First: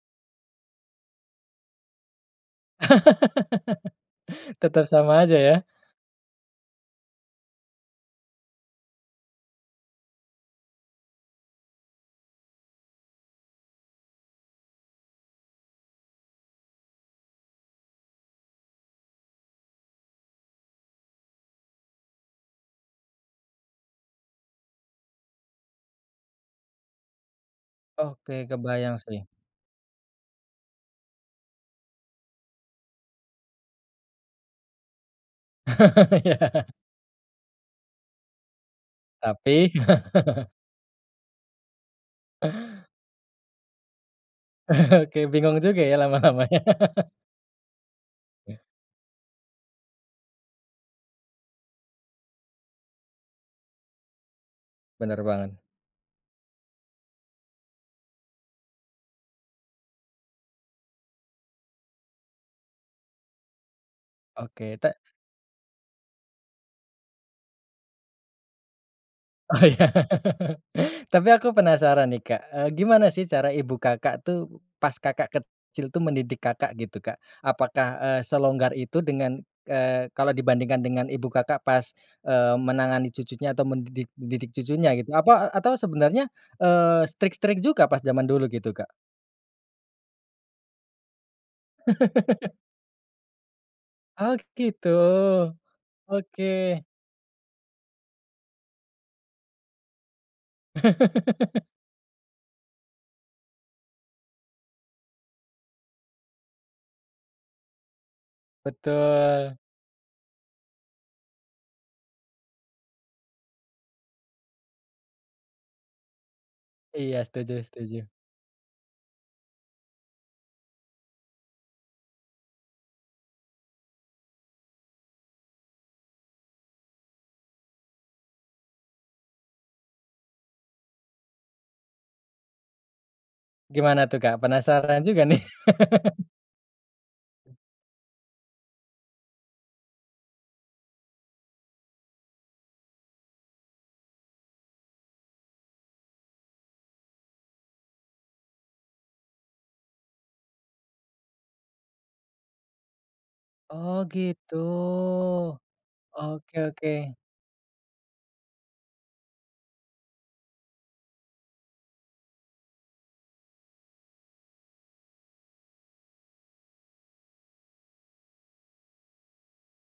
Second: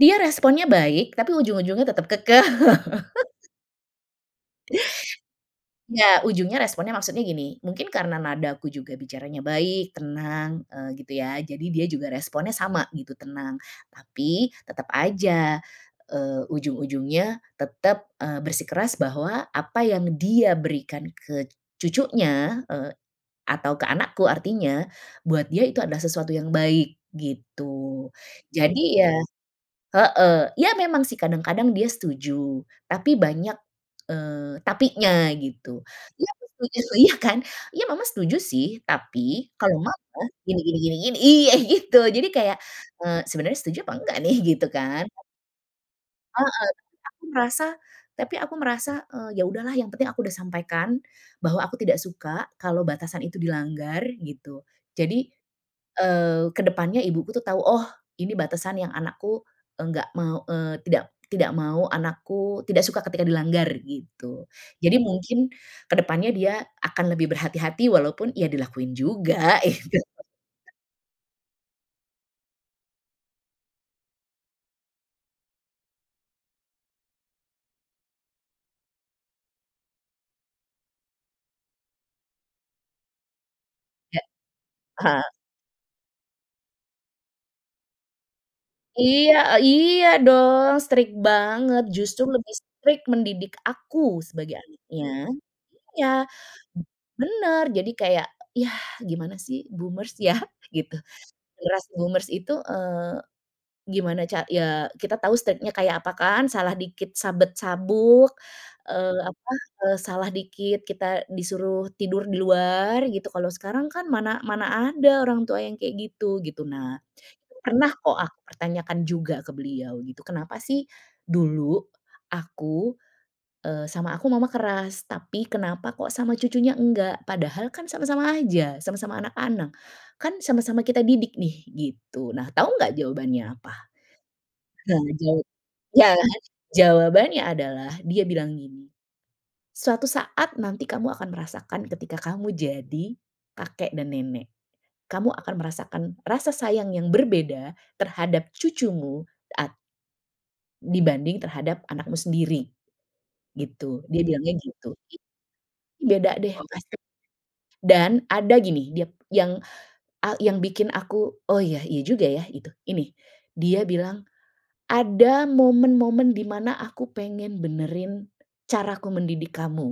Dia responnya baik, tapi ujung-ujungnya tetap kekeh. Tetap sama aja ya. Nggak, ujungnya responnya maksudnya gini, mungkin karena nadaku juga bicaranya baik, tenang, eee, gitu ya, jadi dia juga responnya sama gitu, tenang. Tapi tetap aja, eee, ujung-ujungnya, tetap, eee, bersikeras bahwa, apa yang dia berikan ke cucunya, eee, atau ke anakku artinya, buat dia itu adalah sesuatu yang baik, gitu. Oke kebayang Jadi ya sih. heeh, ya memang sih kadang-kadang dia setuju, tapi banyak, eee, tapinya gitu. Iya, aku ya. setuju, iya kan? "Iya, Mama setuju sih, tapi Tapi. kalau Mama gini gini gini gini" iya, gitu, jadi kayak, eee, "Sebenarnya setuju apa enggak nih?" gitu kan. Oke bingung juga ya lama-lama Heeh, ya. tapi merasa, tapi aku Ya. merasa, eee, ya udahlah, yang penting aku udah sampaikan, bahwa aku tidak suka kalau batasan itu dilanggar, gitu. Benar Jadi, banget. eee, ke depannya ibuku tuh tahu, "Oh, ini batasan yang anakku enggak mau, eee, tidak tidak mau anakku, tidak suka ketika dilanggar," gitu. Oke, te. Jadi mungkin ke depannya dia akan lebih berhati-hati walaupun ya dilakuin juga, Oh, iya. gitu. Tapi aku penasaran nih, Kak, eee, gimana sih cara ibu Kakak tuh, pas Kakak kecil tuh, mendidik Kakak, gitu Kak? Apakah, eee, selonggar itu dengan, eee, kalau dibandingkan dengan Ibu Kakak pas, eee, menangani cucunya atau mendidik Ya. mendidik cucunya gitu? Heeh. Apa, e atau sebenarnya, eee, strict-strict juga pas jaman dulu gitu, Kak? Iya iya dong, strict banget, justru lebih strict mendidik aku Oh, sebagai gitu. anaknya, iya, Oke. b benar jadi kayak, yah gimana sih boomers ya, gitu. Generasi boomers itu, eee, gimana ca ya kita tahu state-nya kayak apa kan, salah dikit sabet sabuk, eee, apa, Betul. eee, salah dikit kita disuruh tidur di luar, gitu. Kalau sekarang kan mana mana ada orang tua yang kayak gitu, gitu. Nah, Iya, setuju pernah setuju. kok aku pertanyakan juga ke beliau gitu, "Kenapa sih dulu aku, eee, sama aku, Mama keras? Tapi kenapa kok sama cucunya enggak? Padahal kan sama-sama aja, sama-sama anak-anak, kan sama-sama kita didik nih," gitu. Nah, tahu enggak jawabannya apa? Gimana tuh Kak, Nah, penasaran juga nih. jawab ya, jawabannya adalah dia bilang gini, "Suatu saat nanti kamu akan merasakan ketika kamu jadi, kakek dan nenek. Kamu akan merasakan rasa sayang yang berbeda terhadap cucumu at dibanding terhadap anakmu sendiri," Oh, gitu. Dia bilangnya gitu. gitu. Beda deh Oke oke. pasti. Dan ada gini, dia yang, eee yang bikin aku, "Oh iya, iya juga ya," itu, ini, dia bilang, "Ada momen-momen di mana aku pengen benerin caraku mendidik kamu."